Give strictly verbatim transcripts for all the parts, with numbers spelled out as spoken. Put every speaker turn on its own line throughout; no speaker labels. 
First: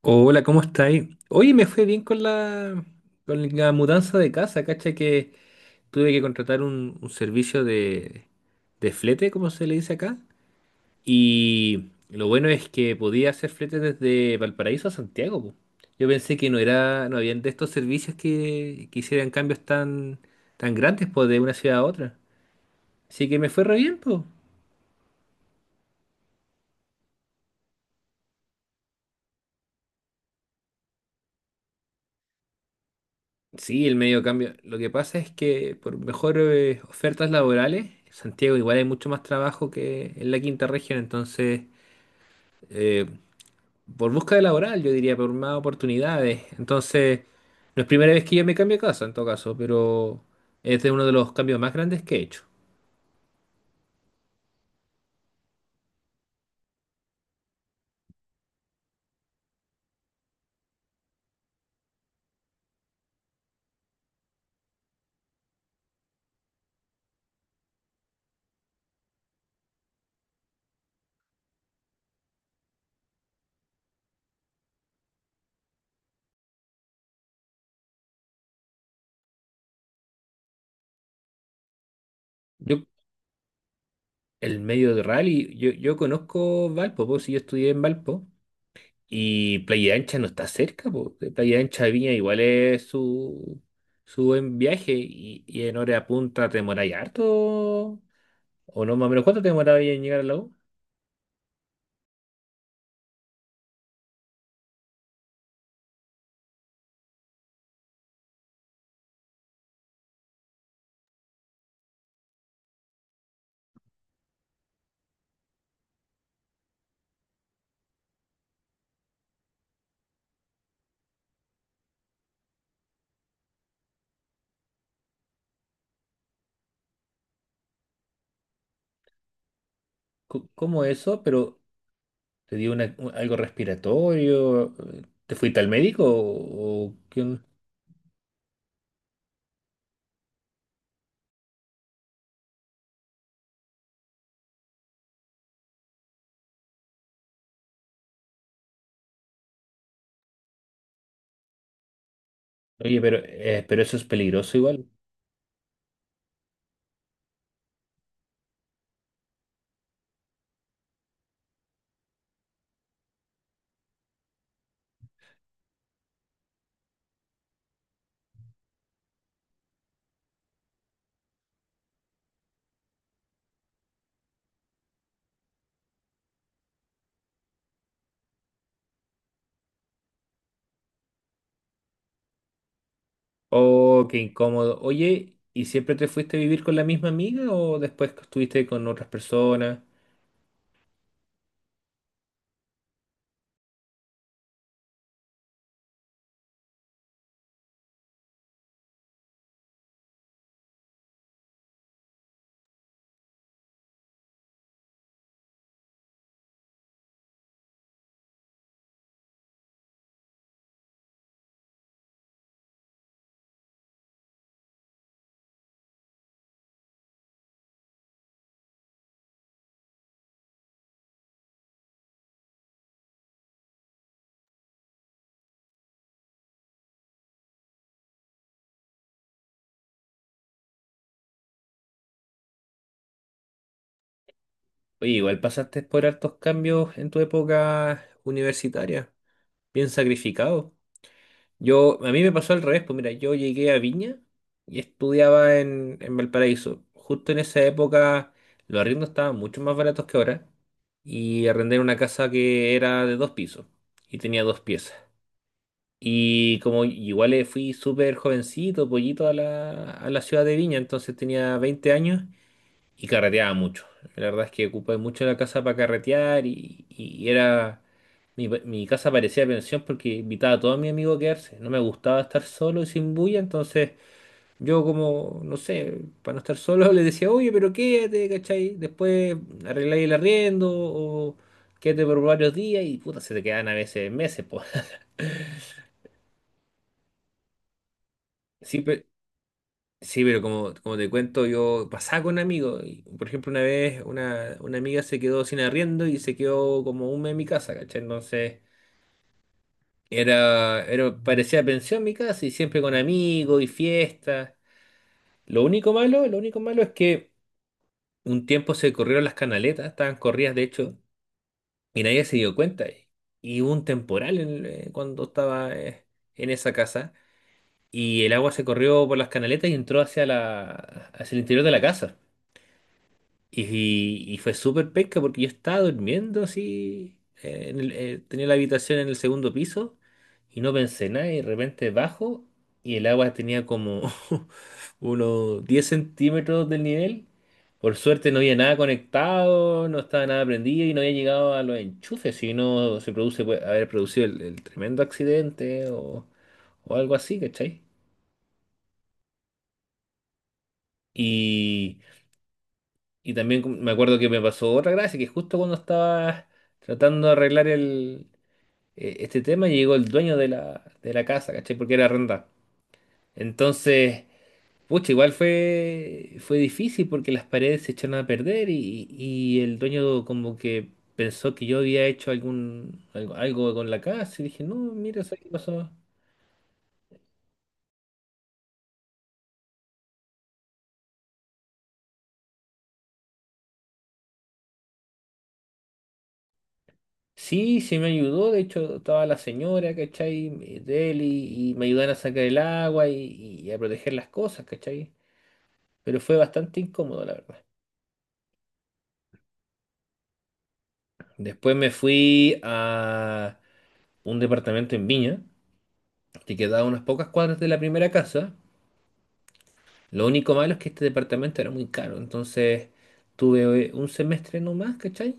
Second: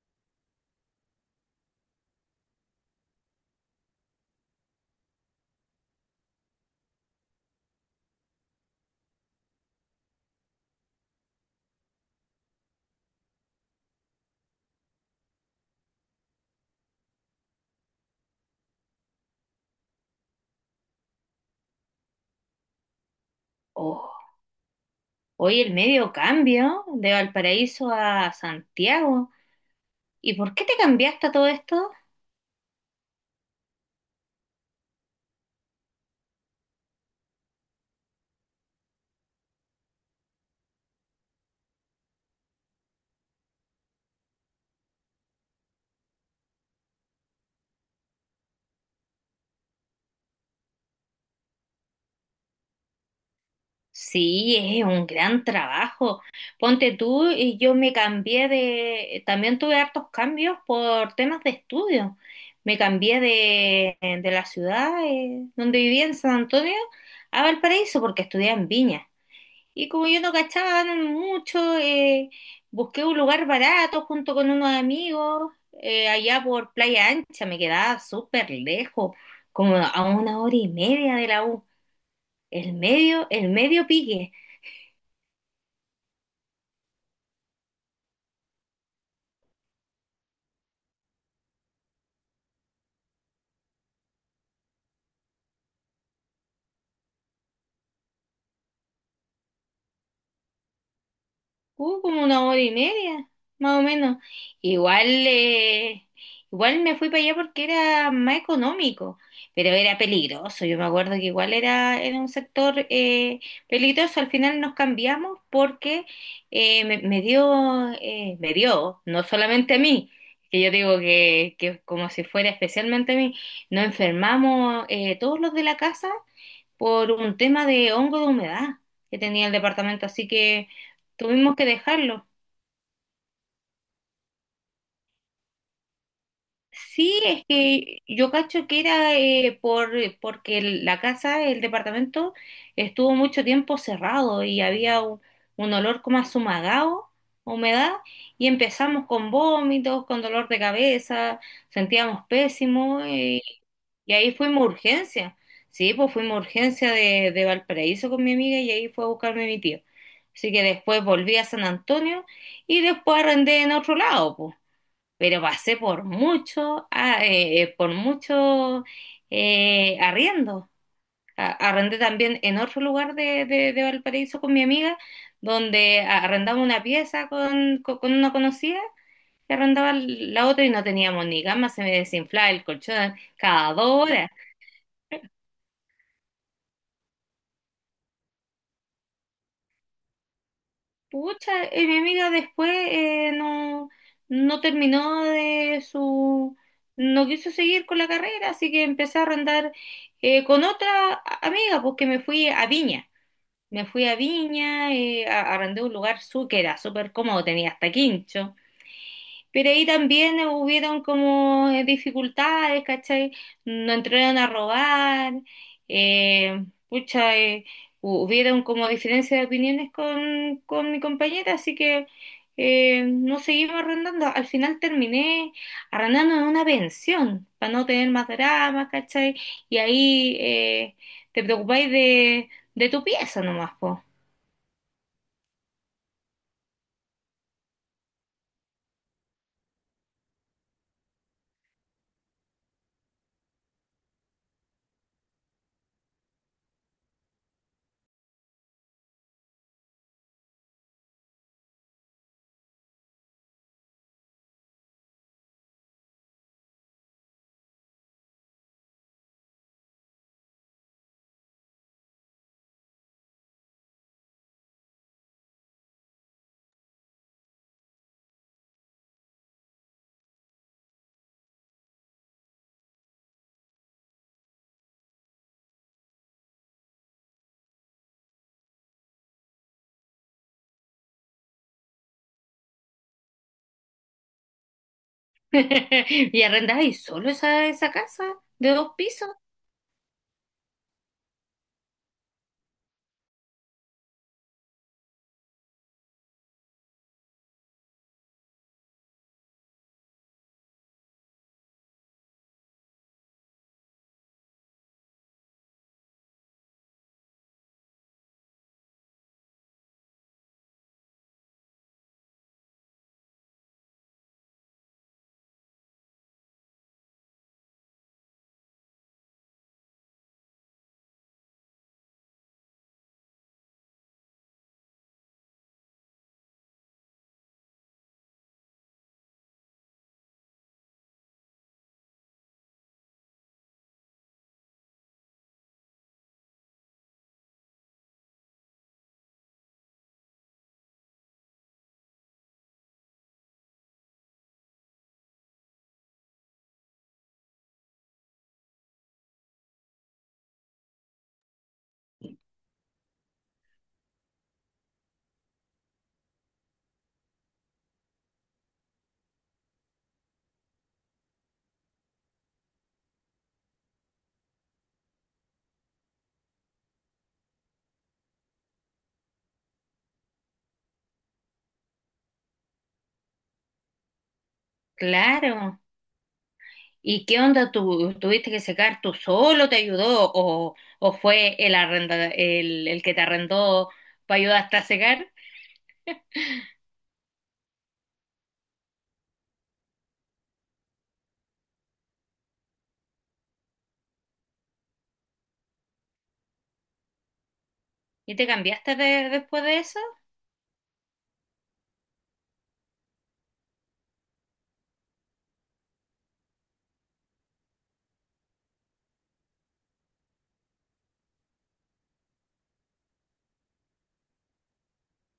Hola, ¿cómo estáis? Oye, me fue bien con la, con la mudanza de casa, cacha que tuve que contratar un, un servicio de, de flete, como se le dice acá. Y lo bueno es que podía hacer flete desde Valparaíso a Santiago, po. Yo pensé que no era, no habían de estos servicios que, que hicieran cambios tan, tan grandes, pues, de una ciudad a otra. Así que me fue re bien,
Oh,
pues.
hoy el medio cambio de Valparaíso a Santiago. ¿Y por qué te cambiaste a todo esto?
Sí, el medio cambio. Lo que pasa es que por mejores ofertas laborales, en Santiago igual hay mucho más trabajo que en la quinta región, entonces, eh, por búsqueda laboral, yo diría, por más oportunidades. Entonces, no es primera vez que yo me cambio de casa, en todo caso, pero es de uno de los cambios más grandes que he hecho.
Sí, es un gran trabajo. Ponte tú y yo me cambié de... También tuve hartos cambios por temas de estudio. Me cambié de, de la ciudad eh, donde vivía en San Antonio a Valparaíso porque estudié en Viña. Y como yo no cachaba no no mucho, eh, busqué un lugar barato junto con unos amigos, eh, allá por Playa Ancha, me quedaba súper lejos, como a una hora y media de la U. El
Yo,
medio, el medio pique.
el medio de rally, yo, yo conozco Valpo, pues, si yo estudié en Valpo. Y Playa Ancha no está cerca, po. De Playa Ancha a Viña igual es su, su buen viaje y, y en hora punta te demoráis harto. O no, más o menos, ¿cuánto te demorabas en llegar al lago?
Uh, como una hora y media, más o menos. Igual, eh, igual me fui para allá porque era más económico, pero era peligroso. Yo me acuerdo que igual era, era un sector eh, peligroso. Al final nos cambiamos porque eh, me, me dio, eh, me dio, no solamente a mí, que yo digo que, que como si fuera especialmente a mí, nos enfermamos eh, todos los de la casa por un tema de hongo de humedad que tenía el departamento, así que
¿Cómo eso?
tuvimos
Pero
que dejarlo.
te dio una- un- algo respiratorio. ¿Te fuiste al médico? ¿O, o
Sí,
qué
es
on-
que yo cacho que era eh, por, porque el- la casa, el departamento, estuvo mucho tiempo cerrado y había un, un olor como a sumagado, humedad, y empezamos con vómitos, con dolor de cabeza, sentíamos
Oye,
pésimo
pero,
eh.
eh, pero eso es
Y ahí
peligroso
fuimos a
igual.
urgencia. Sí, pues fuimos a urgencia de, de Valparaíso con mi amiga y ahí fue a buscarme mi tío. Así que después volví a San Antonio y después arrendé en otro lado, pues. Pero pasé por mucho, ah, eh, eh, por mucho eh, arriendo. A- Arrendé también en otro lugar de, de- de Valparaíso con mi amiga, donde a- arrendaba una pieza con, con, con una conocida y arrendaba la otra y no teníamos ni cama, se me desinflaba el colchón cada
Oh,
dos
qué
horas.
incómodo. Oye, ¿y siempre te fuiste a vivir con la misma amiga o después estuviste con otras personas?
Pucha, eh, mi amiga después eh, no, no terminó de su, no quiso seguir con la carrera, así que empecé a arrendar eh, con otra a- amiga, porque me fui a Viña. Me fui a Viña, eh, a- arrendé un lugar su, que era súper cómodo, tenía hasta quincho. Pero ahí también hubieron como eh, dificultades, ¿cachai? No entraron a robar, eh, pucha, eh, hu- hubieron como diferencias de opiniones con, con mi compañera, así que eh, no seguimos arrendando. Al final terminé arrendando en una pensión, para no tener más dramas, ¿cachai? Y ahí eh, te preocupáis de, de tu pieza nomás, po.
Oye, igual pasaste por hartos cambios en tu época universitaria, bien sacrificado. Yo, a mí me pasó al revés, pues mira, yo llegué a Viña y estudiaba en, en Valparaíso. Justo en esa época los arriendos estaban mucho más baratos que ahora y arrendé una casa que era de dos pisos y tenía dos piezas. Y como igual eh, fui súper jovencito, pollito a la, a la ciudad de Viña, entonces tenía veinte años y carreteaba mucho. La verdad es que ocupé mucho la casa para carretear y, y era. Mi, mi casa parecía pensión porque invitaba a todos mis amigos a quedarse. No me gustaba estar solo y sin bulla, entonces yo como, no sé, para no estar solo les decía, oye, pero quédate, ¿cachai? Después arregláis el arriendo o quédate por varios días y puta, se te quedan a veces meses, pues.
Y arrendáis solo esa, esa casa de dos
Siempre.
pisos,
Sí, pero como, como te cuento, yo pasaba con amigos. Y, por ejemplo, una vez una, una amiga se quedó sin arriendo y se quedó como un mes en mi casa, ¿cachai? Entonces, era, era, parecía pensión mi casa y siempre con amigos y fiestas. Lo único malo, lo único malo es que un tiempo se corrieron las canaletas, estaban corridas de hecho, y nadie se dio cuenta. Y hubo un temporal en- el- eh, cuando estaba eh, en esa casa y el agua se corrió por las canaletas y entró hacia la, hacia el interior de la casa. Y, y fue súper pesca porque yo estaba durmiendo así, eh, en el- eh, tenía la habitación en el segundo piso y no pensé nada y de repente bajo y el agua tenía como unos diez centímetros del nivel. Por suerte no había nada conectado, no estaba nada prendido y no había llegado a los enchufes, si no se produce, puede haber producido el, el tremendo accidente o, o algo así, ¿cachai? Y Y también me acuerdo que me pasó otra gracia, que justo cuando estaba tratando de arreglar el, eh, este tema, llegó el dueño de la, de la casa, ¿cachai? Porque era arrendada. Entonces, pucha, igual fue, fue difícil porque las paredes se echaron a perder y, y el dueño como que pensó que yo había hecho algún, algo, algo con la casa y dije, no, mira, ¿sabes qué
claro.
pasó?
¿Y qué onda? ¿Tú tuviste que secar tú solo? ¿Te ayudó? ¿O, o fue el, arrenda, el, el que te arrendó para ayudarte a secar?
Sí, sí me ayudó, de hecho estaba la señora, ¿cachai? De él y, y me ayudaron a sacar el agua y, y a proteger las cosas, ¿cachai? Pero fue bastante incómodo, la verdad.
¿Y te cambiaste de- después de eso?
Después me fui a un departamento en Viña, que quedaba a unas pocas cuadras de la primera casa. Lo único malo es que este departamento era muy caro, entonces tuve un semestre nomás, ¿cachai?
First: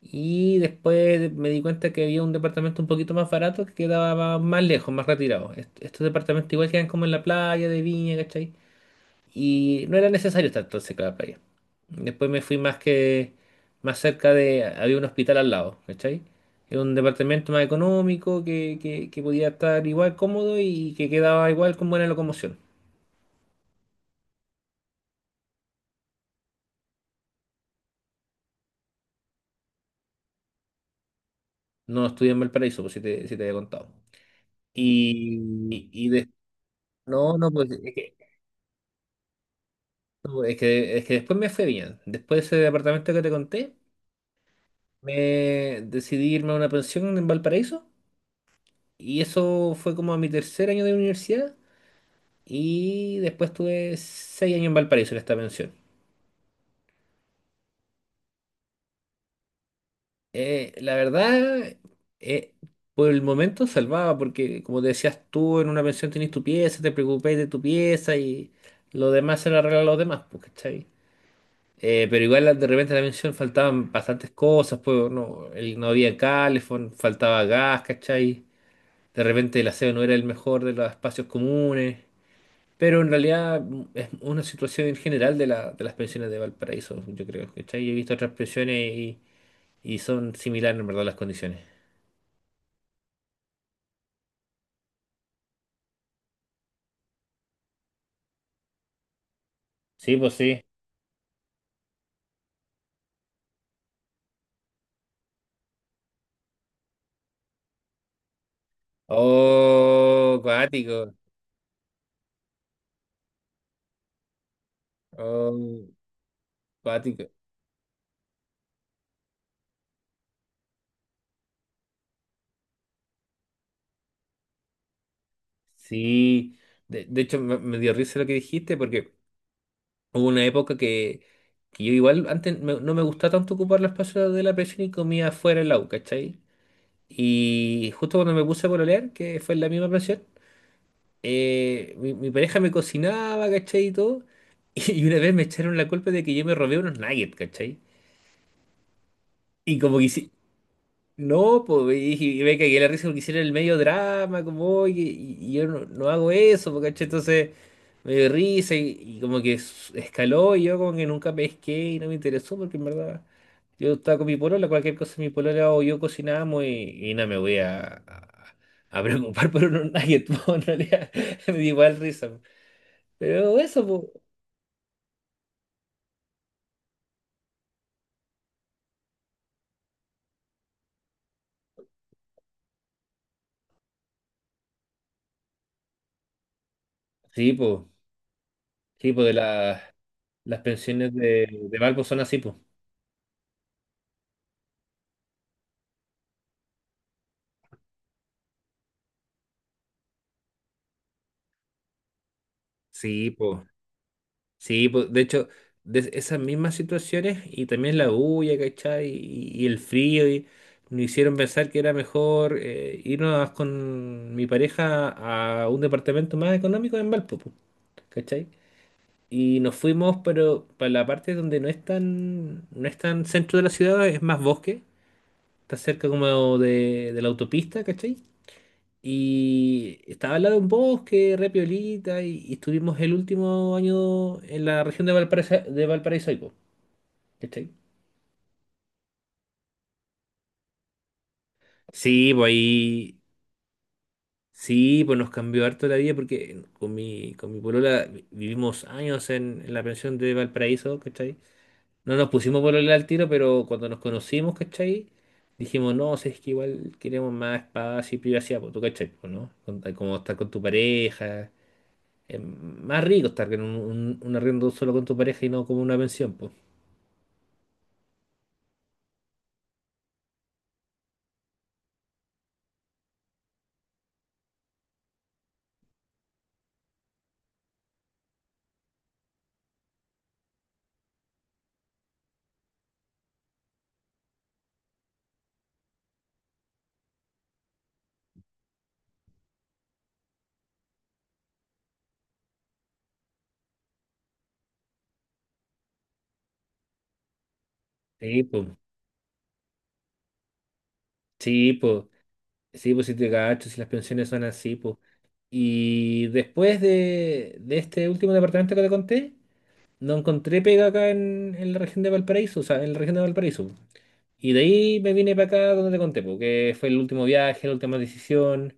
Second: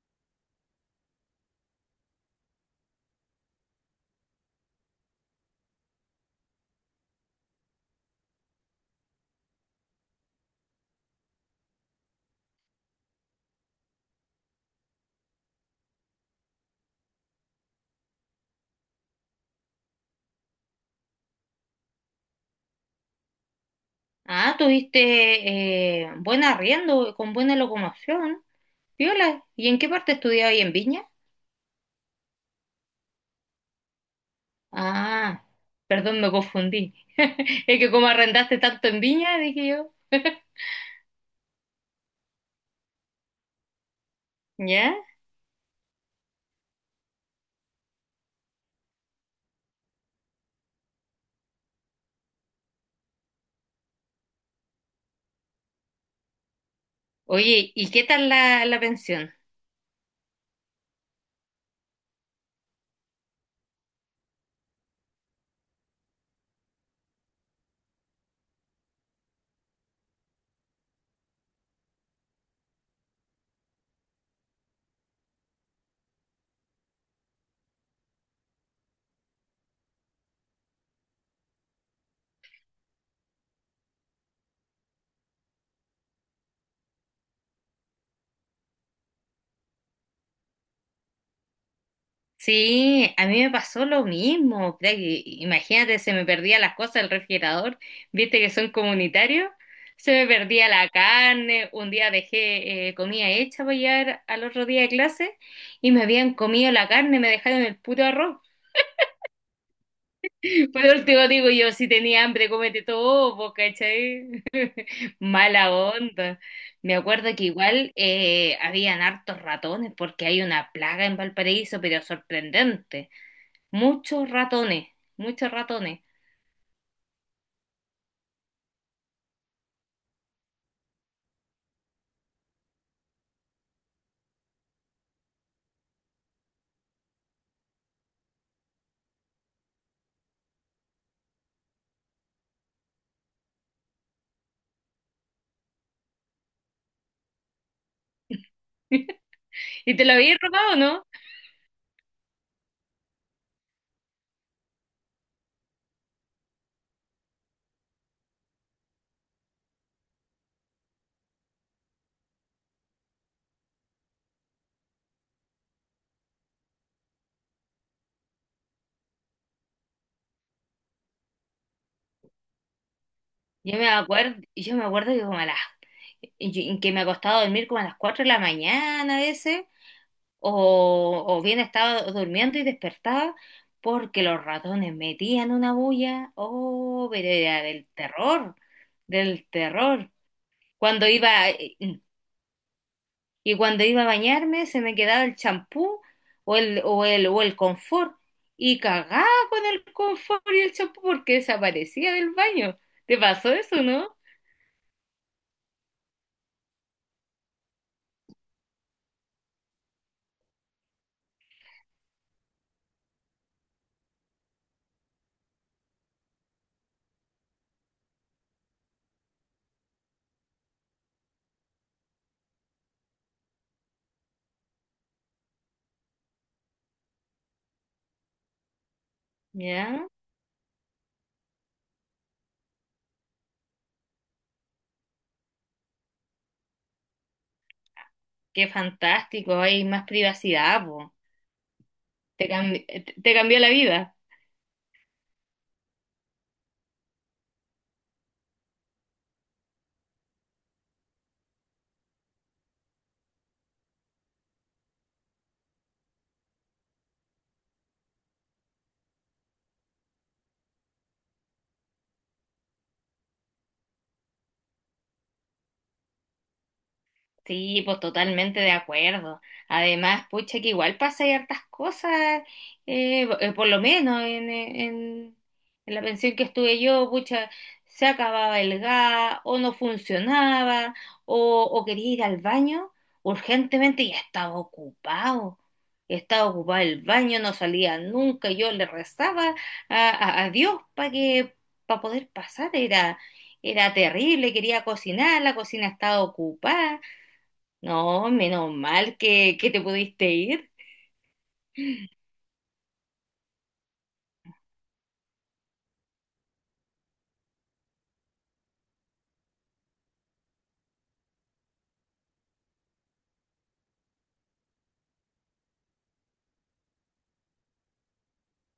Y después me di cuenta que había un departamento un poquito más barato que quedaba más lejos, más retirado. Est- Estos departamentos igual quedan como en la playa de Viña, ¿cachai? Y no era necesario estar tan cerca de la playa. Después me fui más que más cerca de. Había un hospital al lado, ¿cachai? Era un departamento más económico que, que, que podía estar igual cómodo y que quedaba igual con buena locomoción.
Ah, tuviste eh, buen arriendo, con buena locomoción. Viola, ¿y en qué parte estudiabas ahí en Viña?
No estudié en Valparaíso, pues si te, si te había contado.
Ah,
Y, y
perdón,
de-
me confundí.
no, no, pues
Es
es
que como
que,
arrendaste tanto en Viña, dije yo.
es que, es que después me fue bien. Después de ese departamento que te conté,
¿Ya?
me decidí irme a una pensión en Valparaíso. Y eso fue como a mi tercer año de universidad. Y después tuve seis años en Valparaíso en esta pensión.
Oye, ¿y qué tal la, la pensión?
Eh, la verdad, eh, por el momento salvaba, porque como te decías tú, en una pensión tenés tu pieza, te preocupáis de tu pieza y lo demás se lo arreglan los demás, pues, ¿cachai? Eh, pero igual la- de repente en la pensión faltaban bastantes cosas, pues no, el- no había calefón, faltaba gas, ¿cachai? De repente el aseo no era el mejor de los espacios comunes. Pero en realidad mm, es una situación en general de, la, de las pensiones de Valparaíso, yo creo. ¿Cachai? Yo he visto otras pensiones y, y son similares en verdad las condiciones.
Sí, a mí me pasó lo mismo. Puta que... Imagínate, se me perdían las cosas del refrigerador, viste que son comunitarios, se
Sí,
me
pues sí.
perdía la carne, un día dejé eh, comida hecha para llevar al otro día de clase y me habían comido la carne, me dejaron el puto arroz.
Oh,
Por
cuático.
último digo yo, si tenía hambre, cómete todo, po, ¿cachai? Mala
Oh,
onda. Me
cuático.
acuerdo que igual eh, habían hartos ratones porque hay una plaga en Valparaíso, pero sorprendente. Muchos ratones, muchos ratones.
Sí. De, de hecho, me, me dio risa lo que dijiste porque hubo una época que, que yo igual antes me- no me gustaba tanto ocupar los espacios de la pensión y comía fuera en la U, ¿cachai? Y justo cuando me puse a pololear, que fue en la misma pensión. eh, mi, mi pareja me cocinaba, ¿cachai? Y todo. Y una vez me echaron la culpa de que yo me robé unos nuggets, ¿cachai? Y
¿Y
como que
te lo
hice-
habías robado o no?
no, pues, y, dije- y me cagué la risa porque hicieron el medio drama, como, oye, y, y yo no, no hago eso, pues, ¿cachai? Entonces me dio risa y, y como que s- escaló y yo como que nunca pesqué y no me interesó porque en verdad yo estaba con mi polola, cualquier cosa mi polola o yo cocinábamos y, y no me voy a, a, a preocupar por unos nuggets, pues, en realidad me dio igual risa. Pero
Yo
eso,
me
pues.
acuerdo, yo me acuerdo que como a las, y- que me ha costado dormir como a las cuatro de la mañana a veces, o, o bien estaba durmiendo y despertaba porque los ratones metían una bulla. Oh, pero
Sí,
era
pues.
del terror,
Sí, po, de
del
la-
terror.
las
Cuando
pensiones
iba,
de, de Valpo son así, pues.
Y cuando iba a bañarme se me quedaba el champú o el, o el, o el confort. Y cagaba con el confort y el champú porque desaparecía del baño. ¿Te
Sí,
pasó
pues.
eso, no?
Sí, po. De hecho, de esas mismas situaciones y también la bulla, ¿cachai? Y, y el frío, y nos hicieron pensar que era mejor eh, irnos con mi pareja a un departamento más económico en Valpo, po, ¿cachai? Y nos fuimos, pero para la parte donde no es tan, no es tan centro de la ciudad, es más bosque. Está cerca como de, de la autopista, ¿cachai? Y
Ya,
estaba al lado de un bosque, re piolita, y, y estuvimos el último año en la región de Valparaíso, de Valparaíso, ahí, po, ¿cachai?
qué fantástico, hay más privacidad, po.
Sí, pues
Te cambi- te-
ahí,
te cambió la vida.
sí, pues nos cambió harto la vida porque con mi, con mi polola vi- vivimos años en, en la pensión de Valparaíso, ¿cachai? No nos pusimos polola al tiro, pero cuando nos conocimos, ¿cachai? Dijimos, no, si es que igual queremos más espacio y privacidad, pues tú, ¿cachai? Pues, ¿no? Con- Como estar con tu pareja. Es más rico estar en un, un- un arriendo solo con tu pareja y no como una pensión, pues.
Sí, pues totalmente de acuerdo. Además, pucha, que igual pasa hay hartas cosas, eh, bo- eh, por lo menos en, eh, en- en la pensión que estuve yo, pucha, se acababa el gas, o no funcionaba, o, o quería ir al baño urgentemente y estaba ocupado. Estaba ocupado el baño, no salía nunca. Yo le rezaba a, a- a Dios para que, para poder pasar. Era, era terrible, quería cocinar, la cocina estaba ocupada. No,
Sí, pues.
menos mal que, que te pudiste ir.
Sí, pues. Sí, pues si te cacho, si las pensiones son así, pues. Y después de, de este último departamento que te conté, no encontré pega acá en, en la región de Valparaíso, o sea, en la región de Valparaíso. Y de ahí me vine para acá donde te conté, porque fue el último viaje, la última decisión.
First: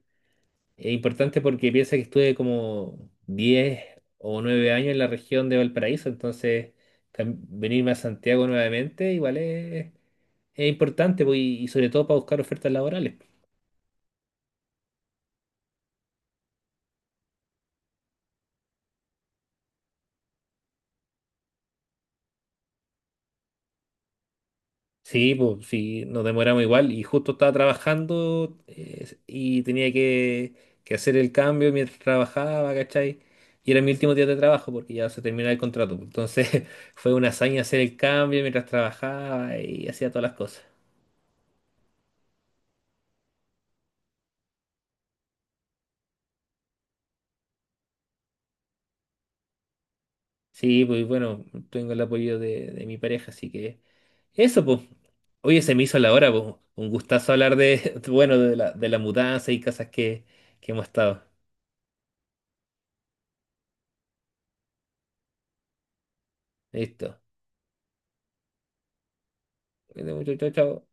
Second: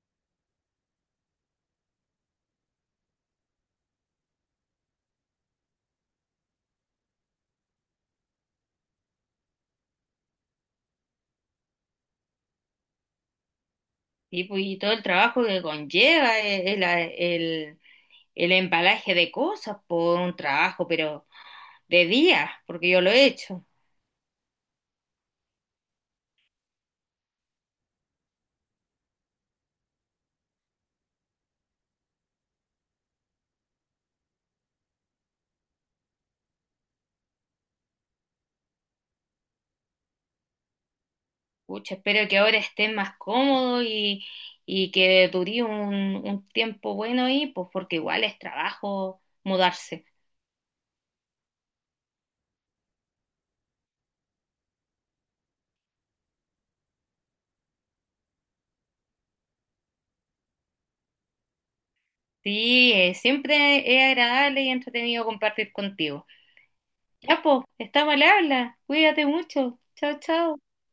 Es importante porque piensa que estuve como diez o nueve años en la región de Valparaíso, entonces cam- venirme a Santiago nuevamente igual es, es importante pues, y, y sobre todo para buscar ofertas laborales.
Sí, pues, y todo el trabajo que conlleva eh, el, a- el, el embalaje de cosas por un trabajo, pero de día, porque yo lo he hecho.
Sí, pues sí, nos demoramos igual y justo estaba trabajando eh, y tenía que, que hacer el cambio mientras trabajaba, ¿cachai? Y era mi último día de trabajo porque ya se terminaba el contrato, pues. Entonces fue una hazaña hacer el cambio mientras trabajaba y hacía todas las cosas.
Pucha, espero que ahora estés más cómodo y, y que dure un, un tiempo bueno ahí, pues porque igual es trabajo mudarse.
Sí, pues bueno, tengo el apoyo de, de mi pareja, así que eso, pues. Oye, se me hizo la hora, pues. Un gustazo hablar de, bueno, de la, de la mudanza y cosas que, que hemos estado.
Sí, eh, siempre es agradable y entretenido compartir contigo.
Listo.
Ya, pues, estamos al habla. Cuídate mucho.
Cuídate
Chao,
mucho. Chao,
chao.
chao.